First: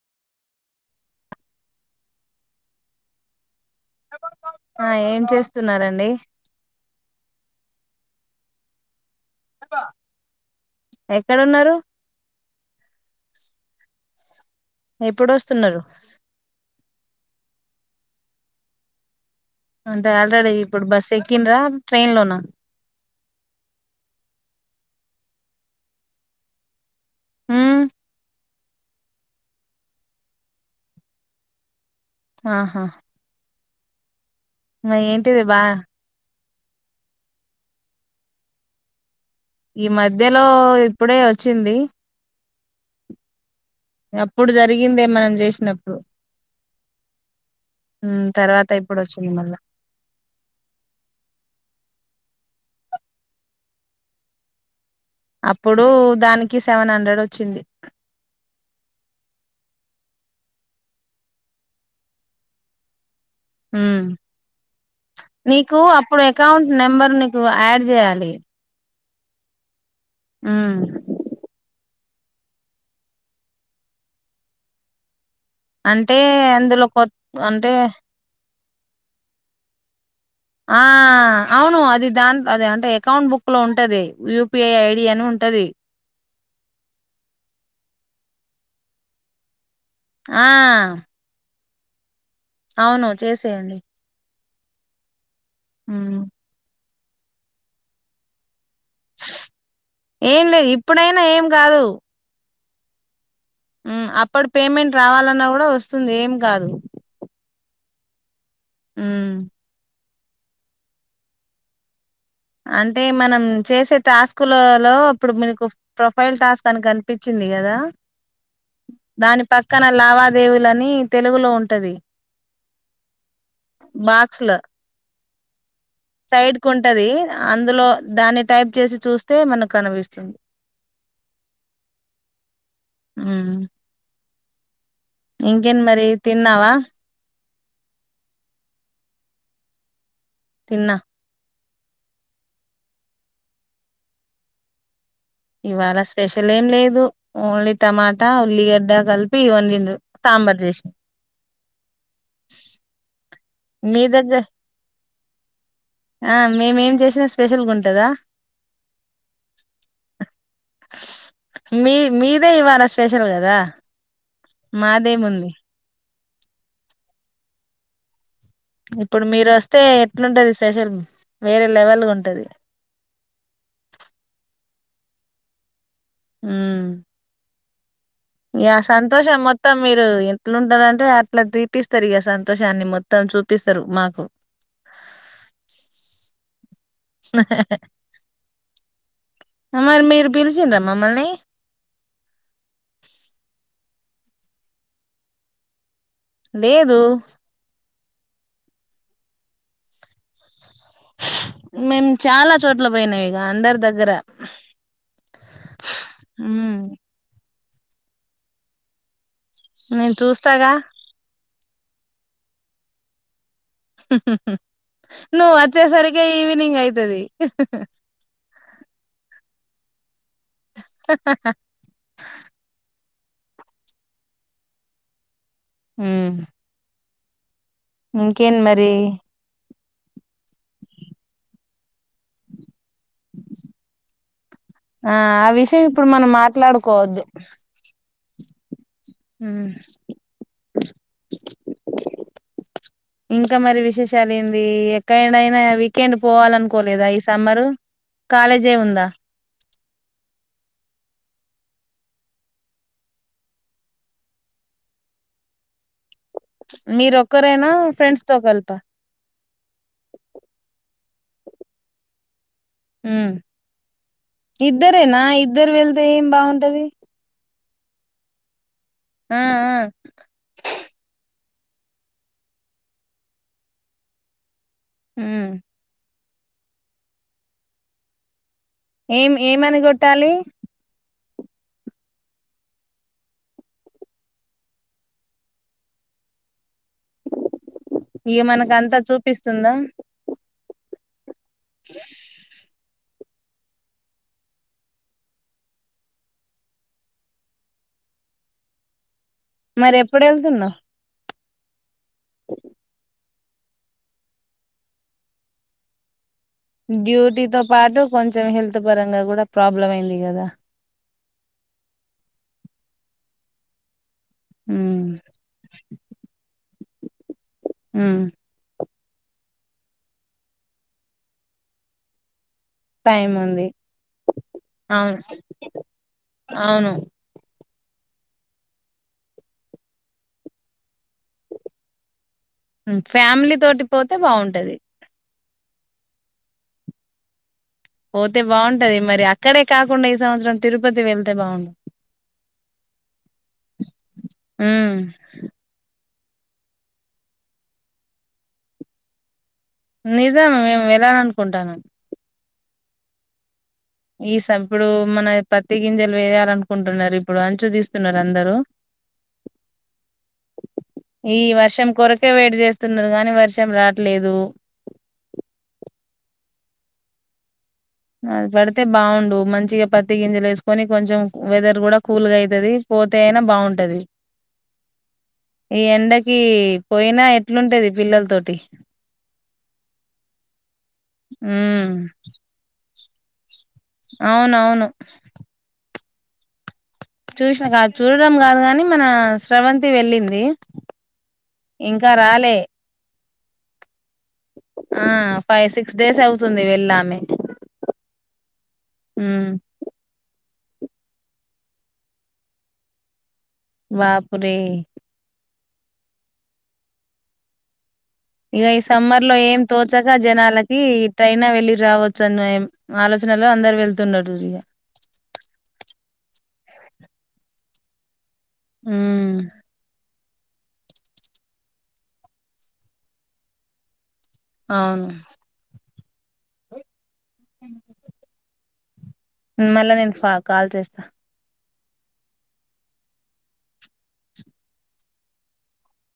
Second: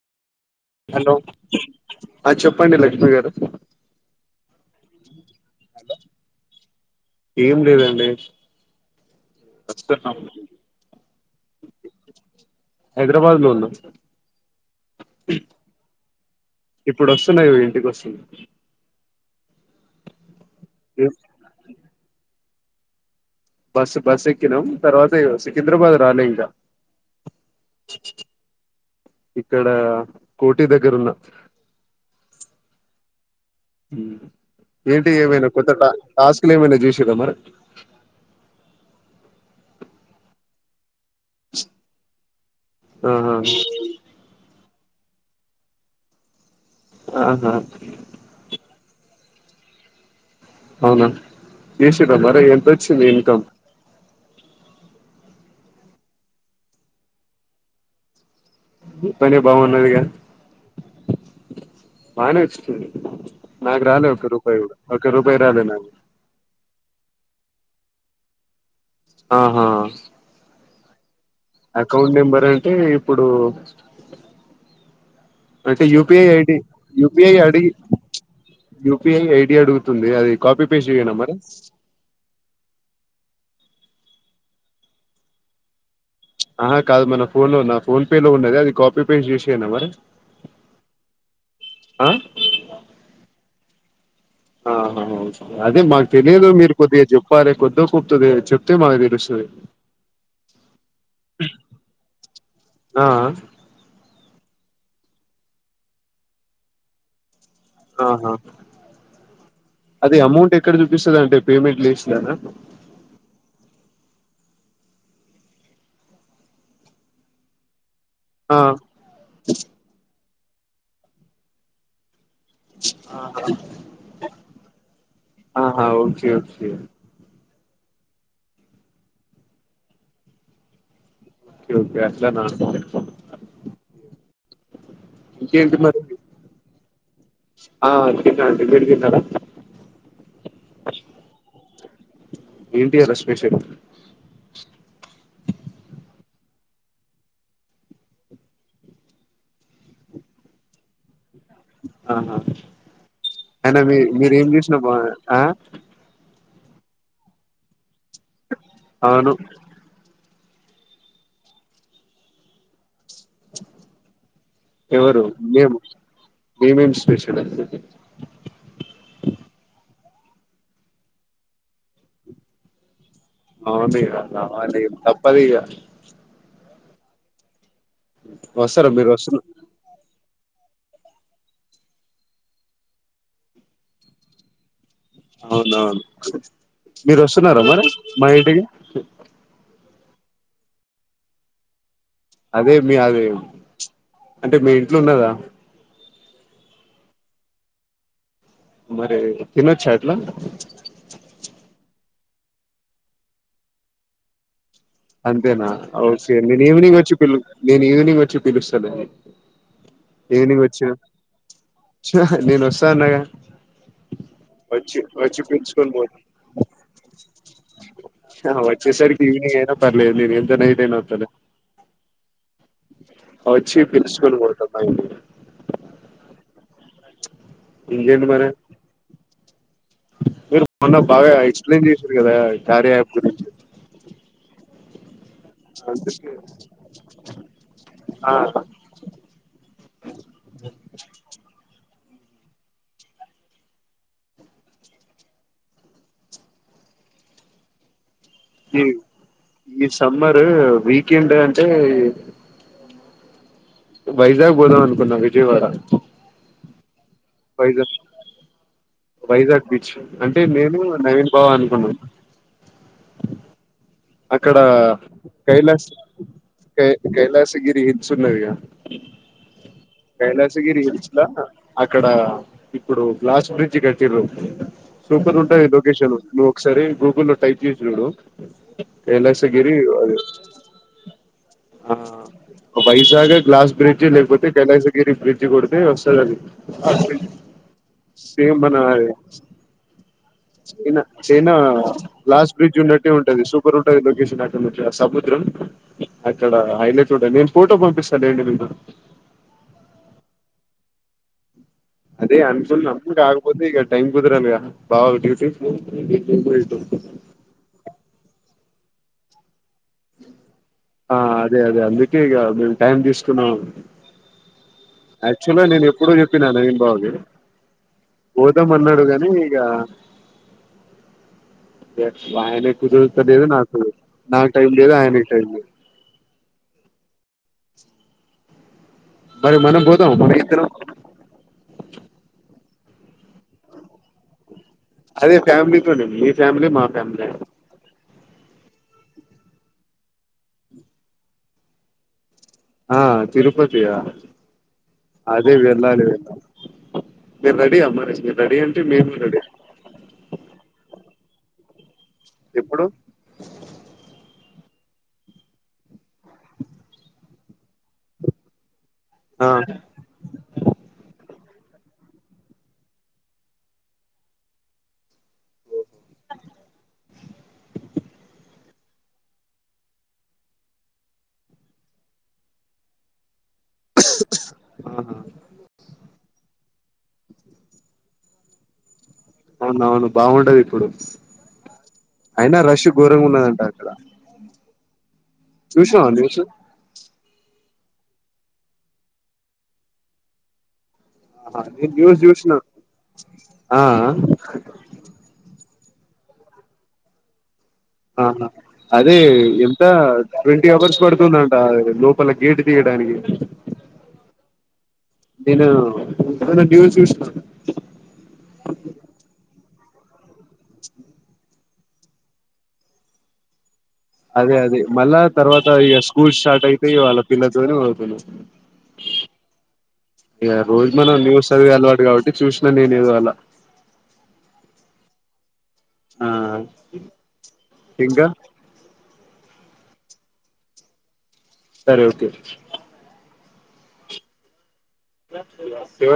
hello ఆ చెప్పండి లక్ష్మీ గారు ఆ ఏం చేస్తున్నారండి ఏం లేదండి వస్తున్నాం ఎక్కడున్నారు హైదరాబాద్ లో ఉన్నాం ఎప్పుడు వస్తున్నారు ఇప్పుడు వస్తున్నా ఇంటికి వస్తుం అంటే ఆల్రెడీ ఇప్పుడు బస్సు ఎక్కిన్రా ట్రైన్ లోనా బస్సు బస్ ఎక్కినాం తర్వాత ఇగో సికింద్రాబాద్ రాలే ఇంక ఊ ఇక్కడ కోటి దగ్గర ఉన్న ఆహా ఏంటి ఏంటిది ఏమైనా బా కొత్తద టాస్క్ తెలియకుండా చేశిండ్రా మరి ఈ మధ్యలో ఇప్పుడే వచ్చింది ఆహా అప్పుడు జరిగిందే మనం చేసినప్పుడు ఆహా ఇప్పుడుచ్చింది మల్ల అవునా ఎసిద్ధ మరి ఎంతొచ్చింది ఇన్కమ్ అప్పుడు దానికి సెవెన్ హండ్రెడ్ వచ్చింది మీ పనే బాగున్నదిగా బానే వచ్చుంది ఊ రాలే నీకు నాకు అప్పుడు అకౌంట్ నెంబర్ నీకు యాడ్ చేయాలి ఆహా ఊ అకౌంట్ నెంబర్ అంటే ఇప్పుడు అంటే యుపి ఐడి అందులో కొ యుపి అగిడి అంటే యుపిఐ ఐడి అడుగుతుంది అది కాపీ ఆ పేస్ట్ చేయనా మరి అవును అది దా అద అంటే అకౌంట్ బుక్ క్ లో ఉంటుది యుపిఐ ఐడి అని ఉంటది ఆహా కాదు మన ఫోన్ లో ఉన్న ఫోన్ పే లో ఉన్నది అది కాపీ పేస్ట్ చేసేయనా మరి ఆ అ అవును చేసేయండి ఆహా అదే మాకు మ్ తెలియదు మీరు కొద్దిగా చెప్పాలి కొద్దొ కుప్తుది చెప్ త్తే మాకు తెలుస్తాది ఏం లేదు ఇప్పుడైనా ఏం ఆ ఆ ము అప్పడి పేమెంట్ రావాలన్నా కూడా వస్తుంది ఏం కాదు ఆహా ఊ అది అమౌంట్ ఎక్కడ చూపిస్తది అంటే పేమెంట్ లేస్లన అంటే మనం చేసే టాస్కులోలో ఇప్పుడు మీకు ప్రొఫైల్ టాస్క్ అని కనిపించింది కదా ఆ దాని పక్కన లావాదేవీలని తెలుగులో ఉంటది ఆహా బాక్స్ లో ఓకే సైడ్ ఓకే కు ఉంటది అందులో దాన్ని టైప్ చేసి చూస్తే మనకు కనిపిస్తుంది ఓకే ఓకే అట్ల నా ఇంకేంటి మరి తిన్నావా ఆ తిన్న అండి ఇప్పుడె తిన్న తిన్నా ఎంటి ఈయళ స్పెషల్ ఇవాళ స్పెషల్ ఏం లేదు ఓన్లీ టమాటా ఉల్లిగడ్డ కలిపి వండిడ్రు సా సాంబర్ జేస్నాం ఆహా అయినా మీ మీరేం జేసినా బానే ఆ ఆ మేమేం చేసినా స్పెషల్గా ఉంటదా అవును మీ మీదే ఇవాళ స్పెషల్ కదా మాదేమి ఉంది మీదెం స్పెషల్ ఇప్పుడు మీరు వస్తే ఎట్లుంటది స్పెషల్ వేరే లెవెల్గా ఉంటది ఆ మీర రావాలి తప్పది ఇగ హ్మ్ ఇగ వస్తారా మీరు సంతోషం వస్తున్న మొత్తం మీరు ట్లుంటారంటే అట్లా ట్రీటిస్తారు ఇక సంతోషాన్ని మొత్తం చూపిస్తారు మాకు అవునవును మీరు వస్తున్నారా మరి మా ఇంటికి పిల్చిండ్ర మమ్మల్ని అదే మీ అదే అంటే మీ ఇంట్లో ఉన్నరా లేదు మరి పిలచ్చా అట్లా మేము చాలా చోట్ల పోయినాం ఇగ అందరి దగ్గర అంతేనా ఓకే నేను ఉమ్ ఈవినింగ్ వచ్చి పిలు నేను ఈవినింగ్ వచ్చి పిలుస్తాను అండి నేను చూస్తాగా నేను వస్తా అన్నాగా వచ్చి వచ్చి నువ్వు పిలుచుకొని వచ్చేసరికే పోతా ఈవినింగ్ అయితది ఆ వచ్చే సరికి ఈవినింగ్ పర్లేదు నేను ఎంత నైటైనా వత్తాను వచ్చి పిల్చుకొని పోత మా ఇంటికి హ్మ్ ఇంకేన్ మరి మీరు మొన్న బాగా ఎక్స్ప్లెయిన్ చేసారు కదా కార్య యాప్ గురించి ఆ ఆ విషయం ఇప్పుడు మనం అందుకే మాట్లాడుకోవద్దు ఆ... మ్ ఇంకా మరి విశేషాలు ఏంది ఎక్కడైనా వీకెండ్ పోవాలనుకోలేదా ఈ సమ్మరు కాలేజే ఈ ఉందా ఈ సమ్మరు వీకెండ్ అంటే వైజాగ్ పోదాం అనుకున్నాం విజయవాడ మీరు ఒ వైజాగ్ వైజాగ్ బీచ్ అంటే నేను నవీన్ బావ అనుకున్నాం ఉమ్ అక్కడ ఇద్దరేనా ఇద్దరు వెళ్తే ఏం బావుంటది గిరి హిల్స్ ఉన్నది గ ఆ కైలాస గిరి హిల్స్ లా అక్కడ ఇప్పుడు గ్లాస్ బ్రిడ్జ్ కట్టిర్రు సూపర్ ఉమ్ ఉంటది లొకేషన్ నువ్వు ఒకసారి గూగుల్లో టైప్ చేసి చూడు ఏం కైలాసగిరి ఏమని అది కొట్టాలి ఆ వైజాగ్ గ్లాస్ బ్రిడ్జ్ లేకపోతే గటసాగిరి బ్రిడ్జ్ కొడితే వస్తది అది ఇగ సేమ్ మనకు మన అంతా చూపిస్తుందా చైనా చైనా లాస్ బ్రిడ్జ్ ఉన్నట్టు ఉంటది సూప ర్ ఉంటది లొకేషన్ అక్కడ సముద్రం అక్కడ హైలట్ గా ఉంటుంది నేను ఫోటో పంపిస్తాను అండి మీకు మరి ఎప్పుడు వెళ్తున్నావు అదే అనుకున్న కాకపోతే ఇగ టైం కుదరాలి బావకు డ్యూటీ డ్యూటీతో పాటు కొంచెం హెల్త్ పరంగా కూడా ప్రాబ్లం అయింది కదా ఆ అదే అదే అందుకే ఇక మేము టైం తీసుకున్నాం ఉమ్ యాక్చువల్గా నేను ఎప్పుడో చెప్పినా నవీన్ బావ కి ఉమ్ పోదాం అన్నాడు కాని ఇగా ఎస్ ఆయనకు కుదురుతా టైం లేదు ఉంది నాకు నాకు టైం లేదు అవును ఆయనకి టైం లేదు అవును మరి మనం పోదామా మనం ఇద్దరం ఫ్యామిలీ తోటి పోతే బాగుంటది అదే ఫ్యామిలీతోడి మీ ఫ్యామిలీ మా ఫ్యామిలీ పోతే బాగుంటది మరి అక్కడే కాకుండా ఈ సంవత్సరం తిరుపతి వెళ్తే బాగుంటది ఆ తిరుపతి ఉమ్ అదే వెళ్ళాలి మీరు రెడీ ఆ మరి మీరు రెడీ అంటే మేము రెడీ నిజం మేము వెళ్ళాలి అనుకుంటన్నం ఇప్పుడు ఇప్పుడు మన పత్తి గింజలు వేయాలి అనుకుంటున్నారు ఇప్పుడు అచ్చు తీస్తున్నారు అందరు ఆ ఈ వర్షం కొరకే వెయిట్ చేస్తున్నాము కానీ వర్షం రావట్లేదు అది పడితే బాగుండు మంచిగా పత్తి గింజలు వేసుకొని కొంచెం వెదర్ కూడా కూల్గా అవుతుది పోతే అయినా బాగుంటది ఆహా ఈ ఎండ కి పోయినా ఎట్లుంటది పిల్లల తోటి అవునవును బాగుంటది ఇప్పుడు ఉమ్ అయినా రష్ ఘోరంగా ఉన్నదంటారు అవునవును నాకు తెలుసు చూసినా కాదు చూడడం కాదు గాని మన శ్రవంతి వెళ్ళింది హా నేను ఇంకా కూడా చూసిన రాలే ఆ ఫైవ్ సిక్స్ డేస్ అవుతుంది వెళ్ళి ఆమె ఆహా అదే ఎంత ట్వంటీ అవర్స్ పడుతుందంట లోపల గేటు తీయడానికి బాపురె నేను టీవీ చూసినా ఇక ఈ సమ్మర్ లో ఏం తోచక జనాలకి ట్రైన్ లో వెళ్లి రావచ్చు అని ఆలోచనలో అందరు వెళ్తు అదే అదే మళ్ళా తర్వాత ఇక స్కూల్ స్టార్ట్ అయితే ఇవాళ పిల్లతోనే పోతున్నా ఆ ఇగ రోజు మనం న్యూస్ చదివె అలవాటు కాబట్టి చూసిన నేనేదో అలా అవును ఆ ఇంకా మళ్ళా నేను కాల్ చేస్తా సరే ఓకే ఎవరు